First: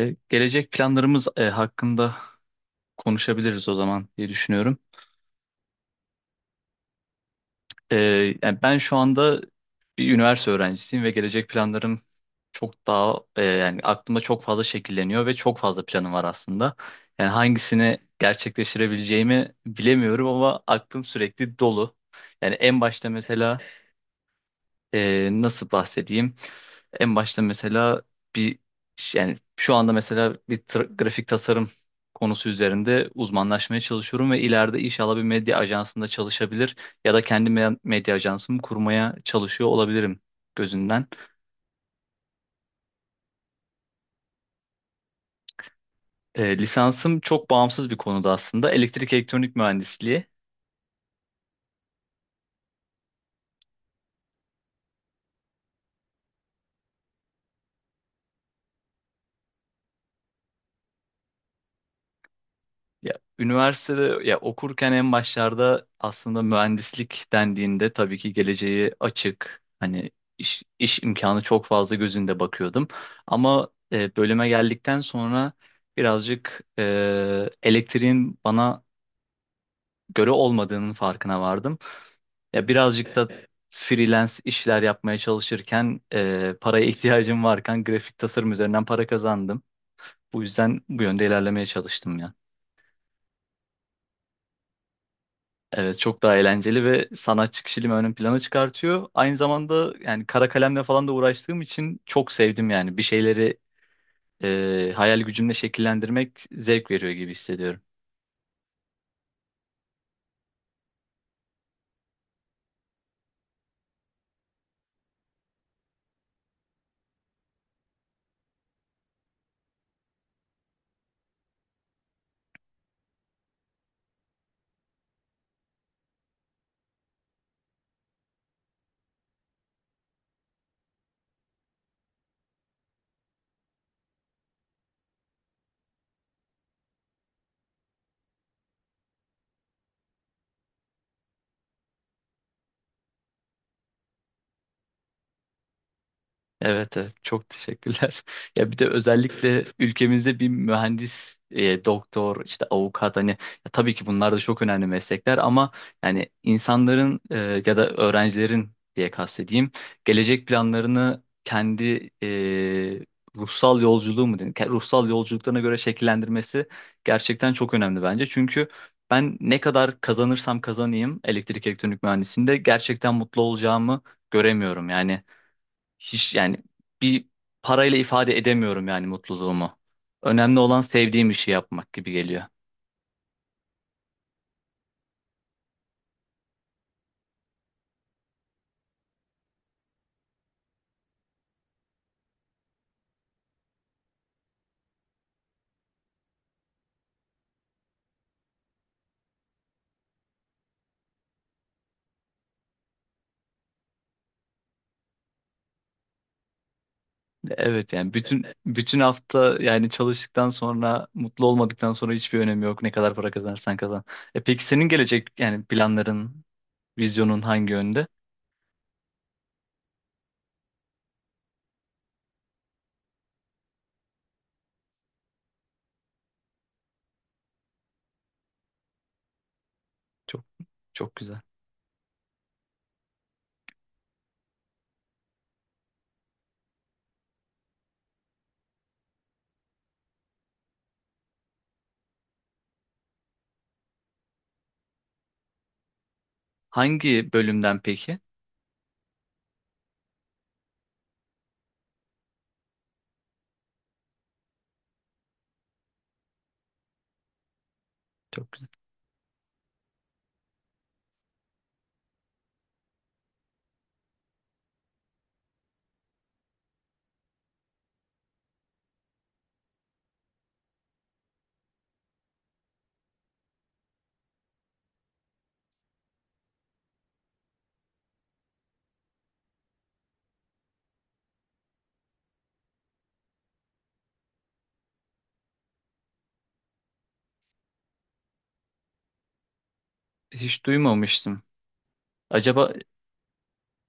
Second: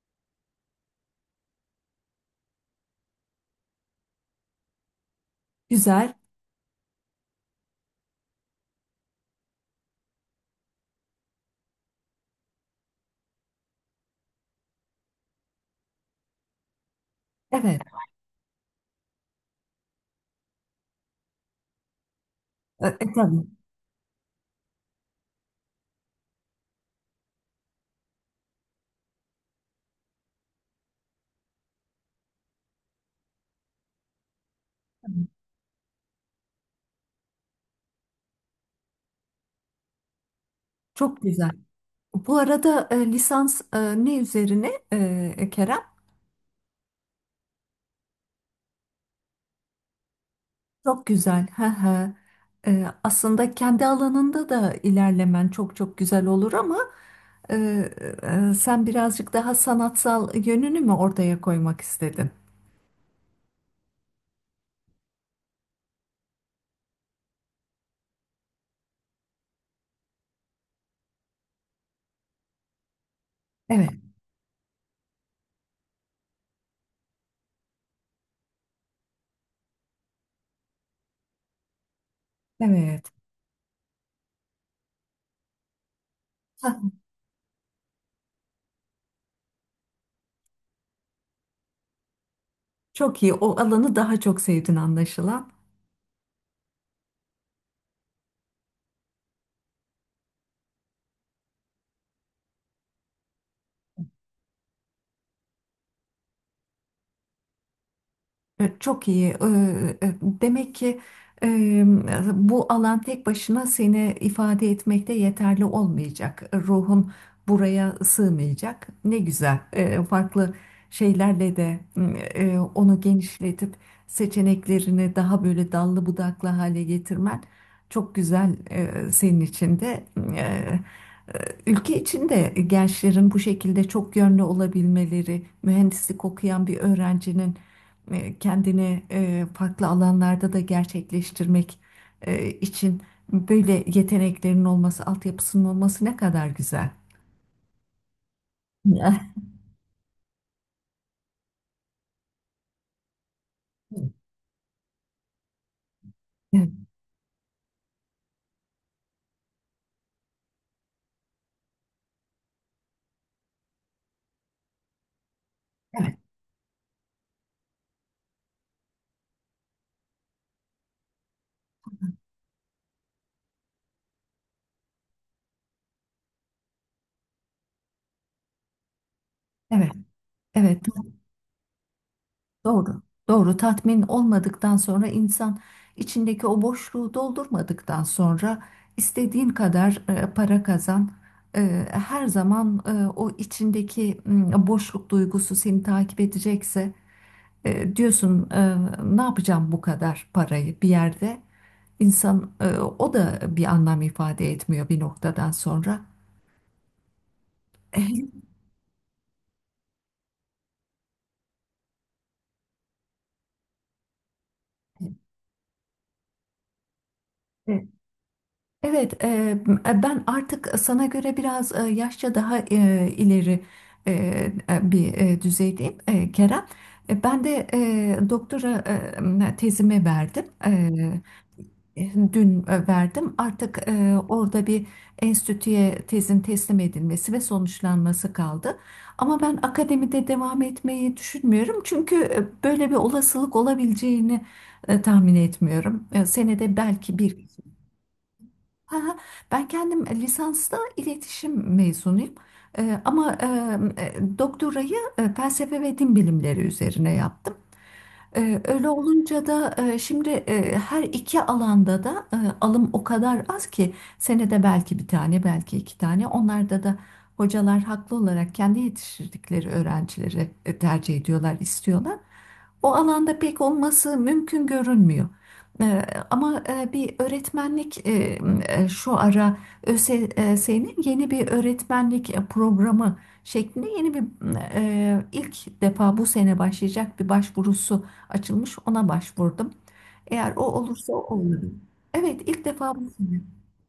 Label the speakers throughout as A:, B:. A: Gelecek planlarımız hakkında konuşabiliriz o zaman diye düşünüyorum.
B: Güzel.
A: E, Yani ben şu anda bir üniversite öğrencisiyim ve gelecek planlarım çok daha yani aklımda çok fazla şekilleniyor ve çok fazla planım var aslında. Yani
B: Evet.
A: hangisini gerçekleştirebileceğimi bilemiyorum ama aklım sürekli dolu. Yani en
B: E, e,
A: başta mesela
B: tabii.
A: nasıl bahsedeyim? En başta mesela bir yani şu anda mesela bir grafik tasarım konusu üzerinde uzmanlaşmaya çalışıyorum ve ileride inşallah bir
B: Tabii.
A: medya ajansında çalışabilir ya da kendi medya ajansımı kurmaya çalışıyor olabilirim gözünden.
B: Çok güzel. Bu arada lisans ne üzerine Kerem?
A: Lisansım çok bağımsız bir konuda, aslında elektrik elektronik mühendisliği.
B: Çok güzel. Hı hı. Aslında kendi alanında da ilerlemen çok çok güzel olur ama e, sen birazcık daha sanatsal yönünü mü ortaya koymak istedin?
A: Ya üniversitede ya okurken en başlarda aslında mühendislik dendiğinde tabii ki geleceği açık, hani iş imkanı çok fazla gözünde bakıyordum. Ama
B: Evet,
A: bölüme geldikten sonra birazcık elektriğin bana göre olmadığının farkına vardım. Ya
B: evet.
A: birazcık da freelance işler yapmaya çalışırken
B: Hah.
A: paraya ihtiyacım varken grafik tasarım üzerinden para kazandım. Bu yüzden bu yönde ilerlemeye çalıştım ya.
B: Çok iyi. O alanı daha çok sevdin anlaşılan.
A: Evet, çok daha eğlenceli ve sanatçı kişiliğimi ön plana çıkartıyor. Aynı zamanda yani kara kalemle falan da uğraştığım için çok sevdim yani. Bir şeyleri hayal gücümle şekillendirmek zevk veriyor gibi hissediyorum.
B: Çok iyi. Demek ki e, bu alan tek başına seni ifade etmekte yeterli olmayacak. Ruhun buraya sığmayacak. Ne güzel. Farklı şeylerle de onu genişletip seçeneklerini daha böyle dallı budaklı hale getirmen çok güzel senin için de. Ülke içinde gençlerin bu şekilde çok yönlü olabilmeleri, mühendislik okuyan bir öğrencinin kendini farklı alanlarda da gerçekleştirmek için böyle yeteneklerin olması, altyapısının olması ne kadar güzel.
A: Evet, evet, çok teşekkürler. Ya bir de özellikle ülkemizde bir mühendis, doktor, işte avukat, hani ya tabii ki bunlar da çok önemli meslekler ama yani
B: Evet.
A: insanların ya da öğrencilerin diye kastedeyim, gelecek planlarını kendi ruhsal yolculuğu mu denir? Ruhsal yolculuklarına göre
B: Evet,
A: şekillendirmesi gerçekten çok önemli bence. Çünkü ben ne kadar kazanırsam kazanayım, elektrik elektronik mühendisliğinde gerçekten mutlu olacağımı göremiyorum. Yani hiç, yani bir parayla ifade edemiyorum yani mutluluğumu.
B: evet,
A: Önemli olan
B: evet.
A: sevdiğim işi yapmak gibi geliyor.
B: Doğru. Doğru. Tatmin olmadıktan sonra insan içindeki o boşluğu doldurmadıktan sonra istediğin kadar para kazan. Her zaman o içindeki boşluk duygusu seni takip edecekse diyorsun ne yapacağım bu kadar parayı bir yerde insan o da bir anlam ifade etmiyor bir noktadan sonra.
A: Evet, yani bütün hafta yani çalıştıktan sonra mutlu olmadıktan sonra hiçbir önemi yok. Ne kadar para kazanırsan kazan. E peki senin gelecek yani planların, vizyonun hangi yönde?
B: Evet, ben artık sana göre biraz yaşça daha ileri e, bir düzeydeyim Kerem. Ben de doktora tezimi
A: Çok
B: verdim.
A: çok güzel.
B: Dün verdim. Artık orada bir enstitüye tezin teslim edilmesi ve sonuçlanması kaldı. Ama ben akademide devam etmeyi düşünmüyorum. Çünkü böyle bir olasılık olabileceğini tahmin etmiyorum. Senede belki
A: Hangi
B: bir.
A: bölümden peki?
B: Aha. Ben kendim lisansta iletişim mezunuyum. Ama doktorayı felsefe ve din bilimleri üzerine yaptım.
A: Çok güzel.
B: Öyle olunca da şimdi her iki alanda da alım o kadar az ki senede belki bir tane belki iki tane. Onlarda da hocalar haklı olarak kendi yetiştirdikleri öğrencileri tercih ediyorlar, istiyorlar. O alanda pek olması mümkün görünmüyor. Ee, Ama bir öğretmenlik şu ara ÖSS'nin yeni bir öğretmenlik programı şeklinde yeni bir ilk defa bu sene başlayacak bir başvurusu açılmış. Ona başvurdum. Eğer o
A: Hiç
B: olursa o
A: duymamıştım.
B: olur. Evet, ilk
A: Acaba
B: defa bu sene.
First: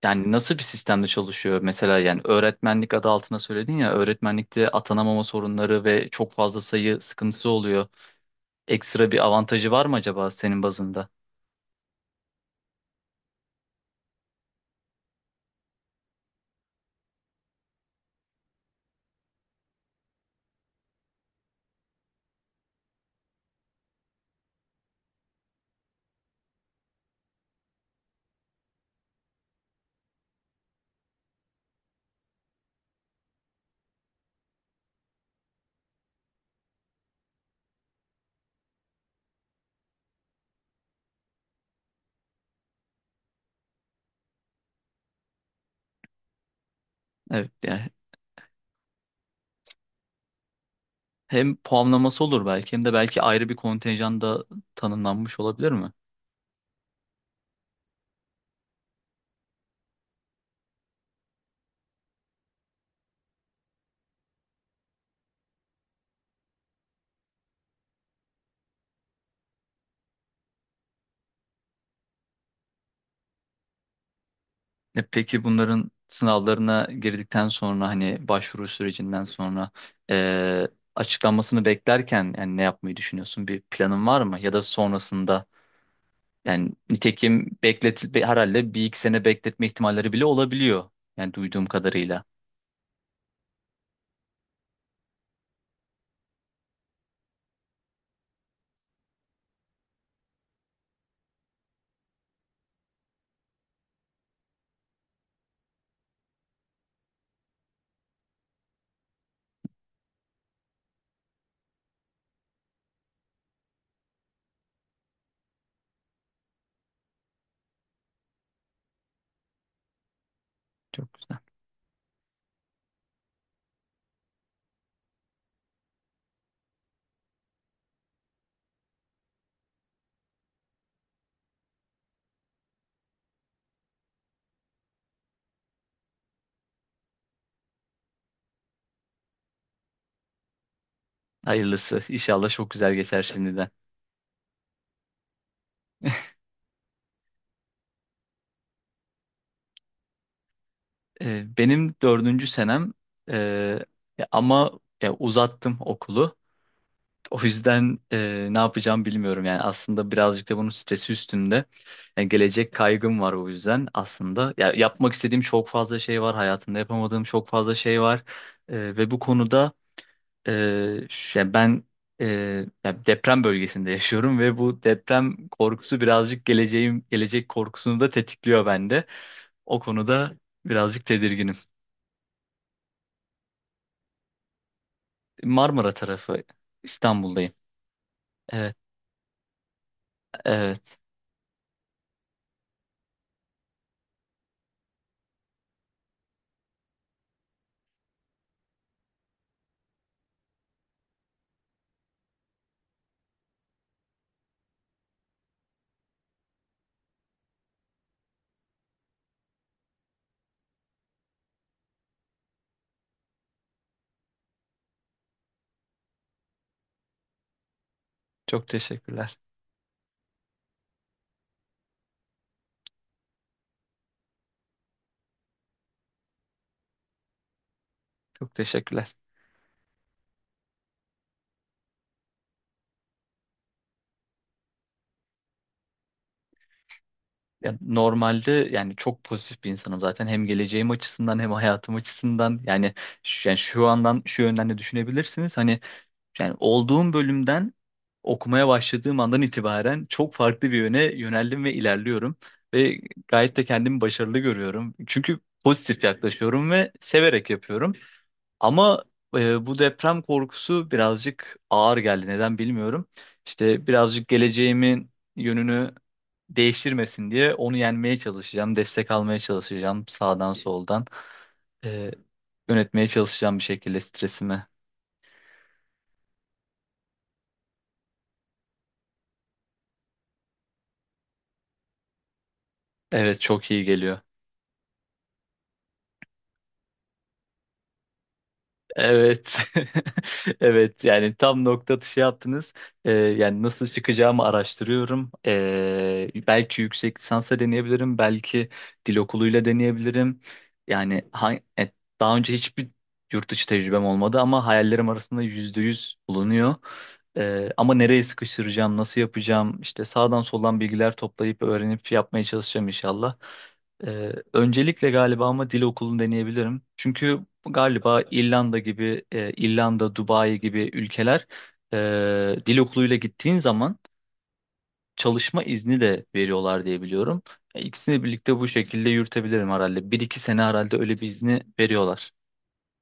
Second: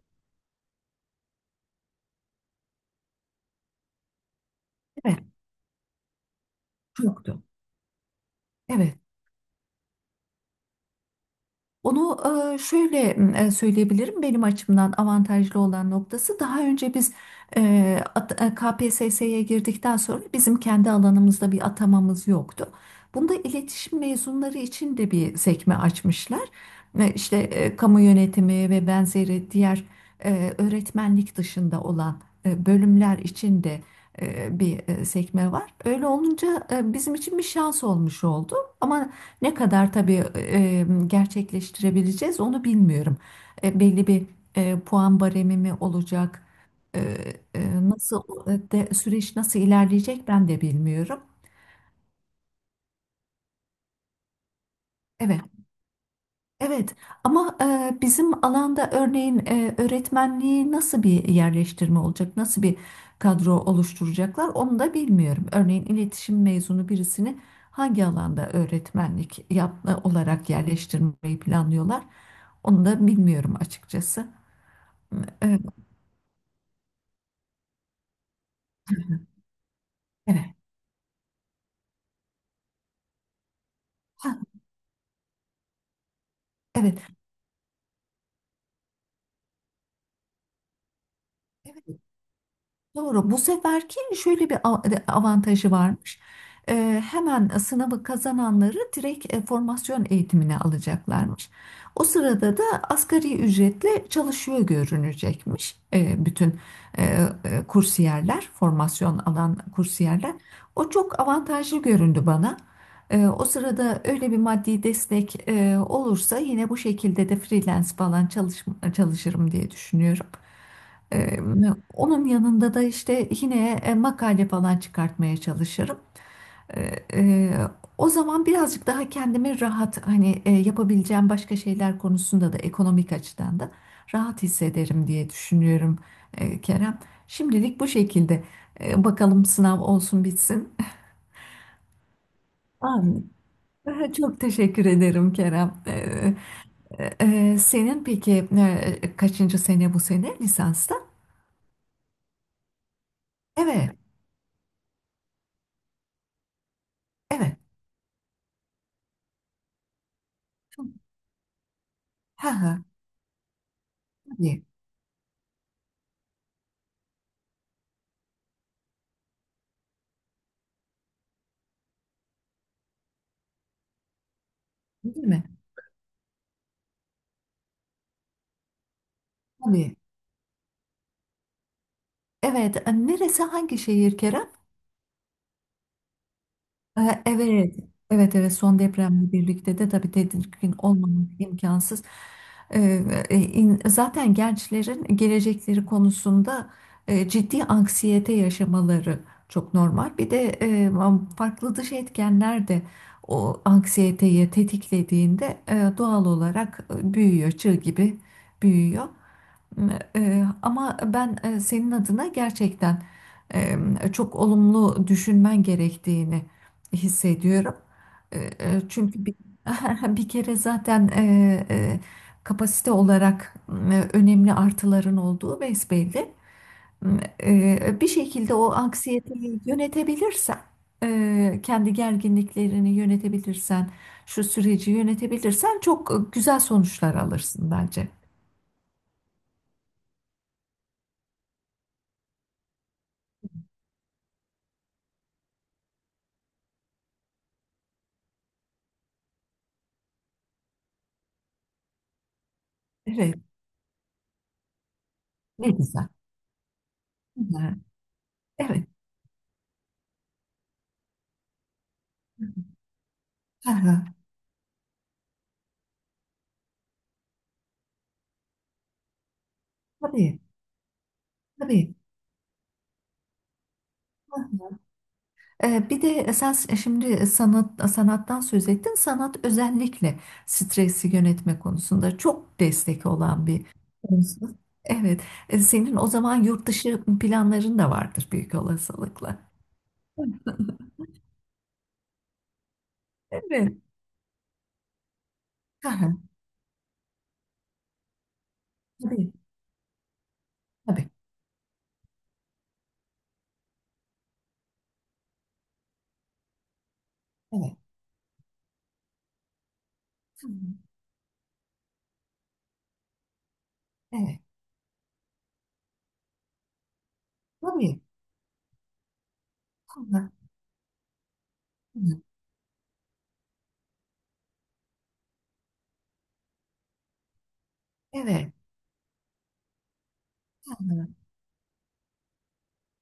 A: yani nasıl bir sistemde çalışıyor? Mesela yani öğretmenlik adı altına söyledin ya, öğretmenlikte
B: Evet,
A: atanamama sorunları ve çok fazla sayı
B: yoktu.
A: sıkıntısı oluyor.
B: Evet.
A: Ekstra bir avantajı var mı acaba senin bazında?
B: Onu şöyle söyleyebilirim. Benim açımdan avantajlı olan noktası daha önce biz KPSS'ye girdikten sonra bizim kendi alanımızda bir atamamız yoktu. Bunda iletişim mezunları için de bir sekme açmışlar. İşte kamu yönetimi ve benzeri diğer öğretmenlik dışında olan bölümler için de bir sekme var. Öyle olunca bizim için bir şans olmuş oldu. Ama ne kadar tabii gerçekleştirebileceğiz onu bilmiyorum. Belli bir puan baremi mi olacak? E,
A: Evet yani
B: Nasıl süreç nasıl ilerleyecek ben de bilmiyorum.
A: hem puanlaması olur belki hem de belki ayrı bir kontenjan da tanımlanmış
B: Evet.
A: olabilir mi?
B: Evet ama bizim alanda örneğin öğretmenliği nasıl bir yerleştirme olacak, nasıl bir kadro oluşturacaklar onu da bilmiyorum. Örneğin iletişim mezunu birisini hangi alanda öğretmenlik yap olarak yerleştirmeyi planlıyorlar onu da bilmiyorum açıkçası.
A: E peki
B: E,
A: bunların sınavlarına girdikten sonra hani başvuru sürecinden sonra
B: evet.
A: e, açıklanmasını beklerken yani ne yapmayı düşünüyorsun? Bir planın var
B: Ha,
A: mı? Ya da sonrasında yani
B: evet.
A: nitekim herhalde bir iki sene bekletme ihtimalleri bile olabiliyor. Yani duyduğum
B: Evet.
A: kadarıyla.
B: Doğru. Bu seferki şöyle bir av- avantajı varmış. Hemen sınavı kazananları direkt formasyon eğitimine alacaklarmış. O sırada da asgari ücretle çalışıyor görünecekmiş bütün e, e, kursiyerler, formasyon alan kursiyerler. O çok avantajlı göründü bana. O sırada öyle bir maddi destek olursa yine bu şekilde de freelance falan çalışırım diye düşünüyorum.
A: Çok
B: Ee, Onun yanında da işte yine makale falan çıkartmaya çalışırım. Ee, e, O zaman birazcık daha kendimi rahat hani yapabileceğim başka şeyler konusunda da ekonomik açıdan da rahat hissederim diye düşünüyorum Kerem. Şimdilik bu şekilde. Bakalım sınav olsun bitsin.
A: Hayırlısı. İnşallah çok güzel geçer
B: Amin.
A: şimdiden.
B: Çok teşekkür ederim Kerem. E, Senin peki kaçıncı sene bu sene lisansta?
A: Benim dördüncü senem, e,
B: Evet,
A: ya ama ya uzattım okulu. O
B: evet.
A: yüzden ne yapacağım bilmiyorum. Yani aslında birazcık da bunun stresi üstünde. Yani
B: Ha
A: gelecek
B: ha.
A: kaygım var o yüzden aslında.
B: Tabii.
A: Ya yapmak istediğim çok fazla şey var. Hayatımda yapamadığım çok fazla şey var. Ve bu konuda yani ben e, yani deprem bölgesinde yaşıyorum ve bu
B: Değil mi?
A: deprem korkusu birazcık gelecek korkusunu da tetikliyor bende. O
B: Tabii.
A: konuda birazcık tedirginim.
B: Evet. Neresi, hangi şehir Kerem?
A: Marmara tarafı, İstanbul'dayım.
B: Evet. Evet, evet,
A: Evet,
B: son depremle birlikte de tabii tedirgin
A: evet.
B: olmamak imkansız. E, Zaten gençlerin gelecekleri konusunda ciddi anksiyete yaşamaları çok normal. Bir de farklı dış etkenler de o anksiyeteyi tetiklediğinde doğal olarak büyüyor, çığ gibi büyüyor. Ama ben senin adına gerçekten eee, çok olumlu düşünmen gerektiğini hissediyorum.
A: Çok
B: Çünkü
A: teşekkürler.
B: bir kere zaten kapasite olarak önemli artıların olduğu besbelli. Bir şekilde
A: Çok
B: o
A: teşekkürler.
B: anksiyeteyi yönetebilirsen, kendi gerginliklerini yönetebilirsen, şu süreci yönetebilirsen çok güzel sonuçlar alırsın
A: Ya
B: bence.
A: normalde yani çok pozitif bir insanım zaten, hem geleceğim açısından hem hayatım açısından. Yani şu, yani şu andan şu yönden de düşünebilirsiniz. Hani yani olduğum bölümden okumaya başladığım andan itibaren çok farklı bir yöne yöneldim ve ilerliyorum. Ve
B: Evet,
A: gayet de kendimi başarılı görüyorum. Çünkü
B: ne
A: pozitif
B: güzel.
A: yaklaşıyorum ve severek yapıyorum.
B: Evet.
A: Ama bu deprem korkusu birazcık ağır geldi. Neden bilmiyorum. İşte
B: Aha,
A: birazcık geleceğimin yönünü değiştirmesin diye onu yenmeye çalışacağım. Destek almaya çalışacağım
B: tabii,
A: sağdan soldan.
B: tabii.
A: E, Yönetmeye çalışacağım bir şekilde stresimi.
B: Bir de sen şimdi sanat sanattan söz ettin. Sanat özellikle stresi yönetme konusunda çok destek
A: Evet,
B: olan bir
A: çok iyi geliyor.
B: konusu. Evet. Senin o zaman yurt dışı planların da vardır büyük olasılıkla.
A: Evet. Evet, yani tam nokta atışı yaptınız. Yani
B: Evet.
A: nasıl çıkacağımı araştırıyorum.
B: Aha,
A: Belki yüksek lisansa deneyebilirim. Belki dil
B: tabii,
A: okuluyla deneyebilirim.
B: tabii.
A: Yani e, daha önce hiçbir yurt dışı tecrübem olmadı ama hayallerim arasında %100 bulunuyor.
B: Evet.
A: Ama nereye sıkıştıracağım, nasıl yapacağım, işte sağdan
B: Hı.
A: soldan bilgiler toplayıp öğrenip yapmaya çalışacağım inşallah.
B: Evet.
A: Öncelikle galiba ama dil okulunu deneyebilirim. Çünkü
B: Tabii.
A: galiba İrlanda gibi, İrlanda,
B: Hı,
A: Dubai gibi ülkeler
B: hı.
A: dil okuluyla gittiğin zaman çalışma izni de veriyorlar diye biliyorum. İkisini
B: Evet.
A: birlikte bu şekilde yürütebilirim herhalde. Bir iki sene herhalde öyle bir izni veriyorlar.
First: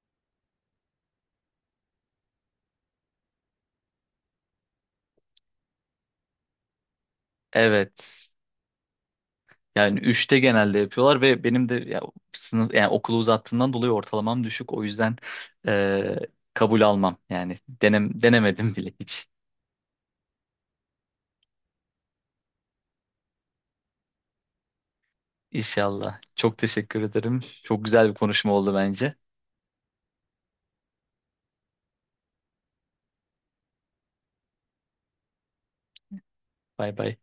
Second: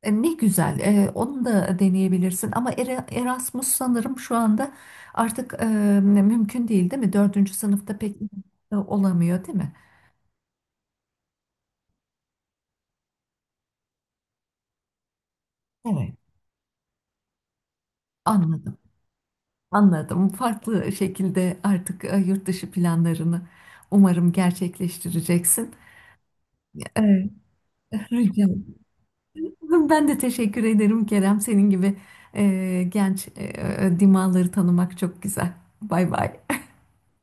B: Ne güzel, onu da deneyebilirsin ama Erasmus sanırım şu anda artık mümkün değil, değil mi? Dördüncü sınıfta pek
A: Evet.
B: olamıyor, değil mi?
A: Yani üçte genelde yapıyorlar ve benim de ya, sınıf yani okulu uzattığımdan dolayı ortalamam düşük. O yüzden e,
B: Evet.
A: kabul almam. Yani denemedim
B: Anladım,
A: bile hiç.
B: anladım. Farklı şekilde artık yurt dışı planlarını umarım gerçekleştireceksin.
A: İnşallah. Çok teşekkür
B: Evet,
A: ederim. Çok güzel bir
B: rica
A: konuşma
B: ederim.
A: oldu bence.
B: Ben de teşekkür ederim Kerem. Senin gibi genç dimağları tanımak çok güzel. Bay bay.
A: Bay bay.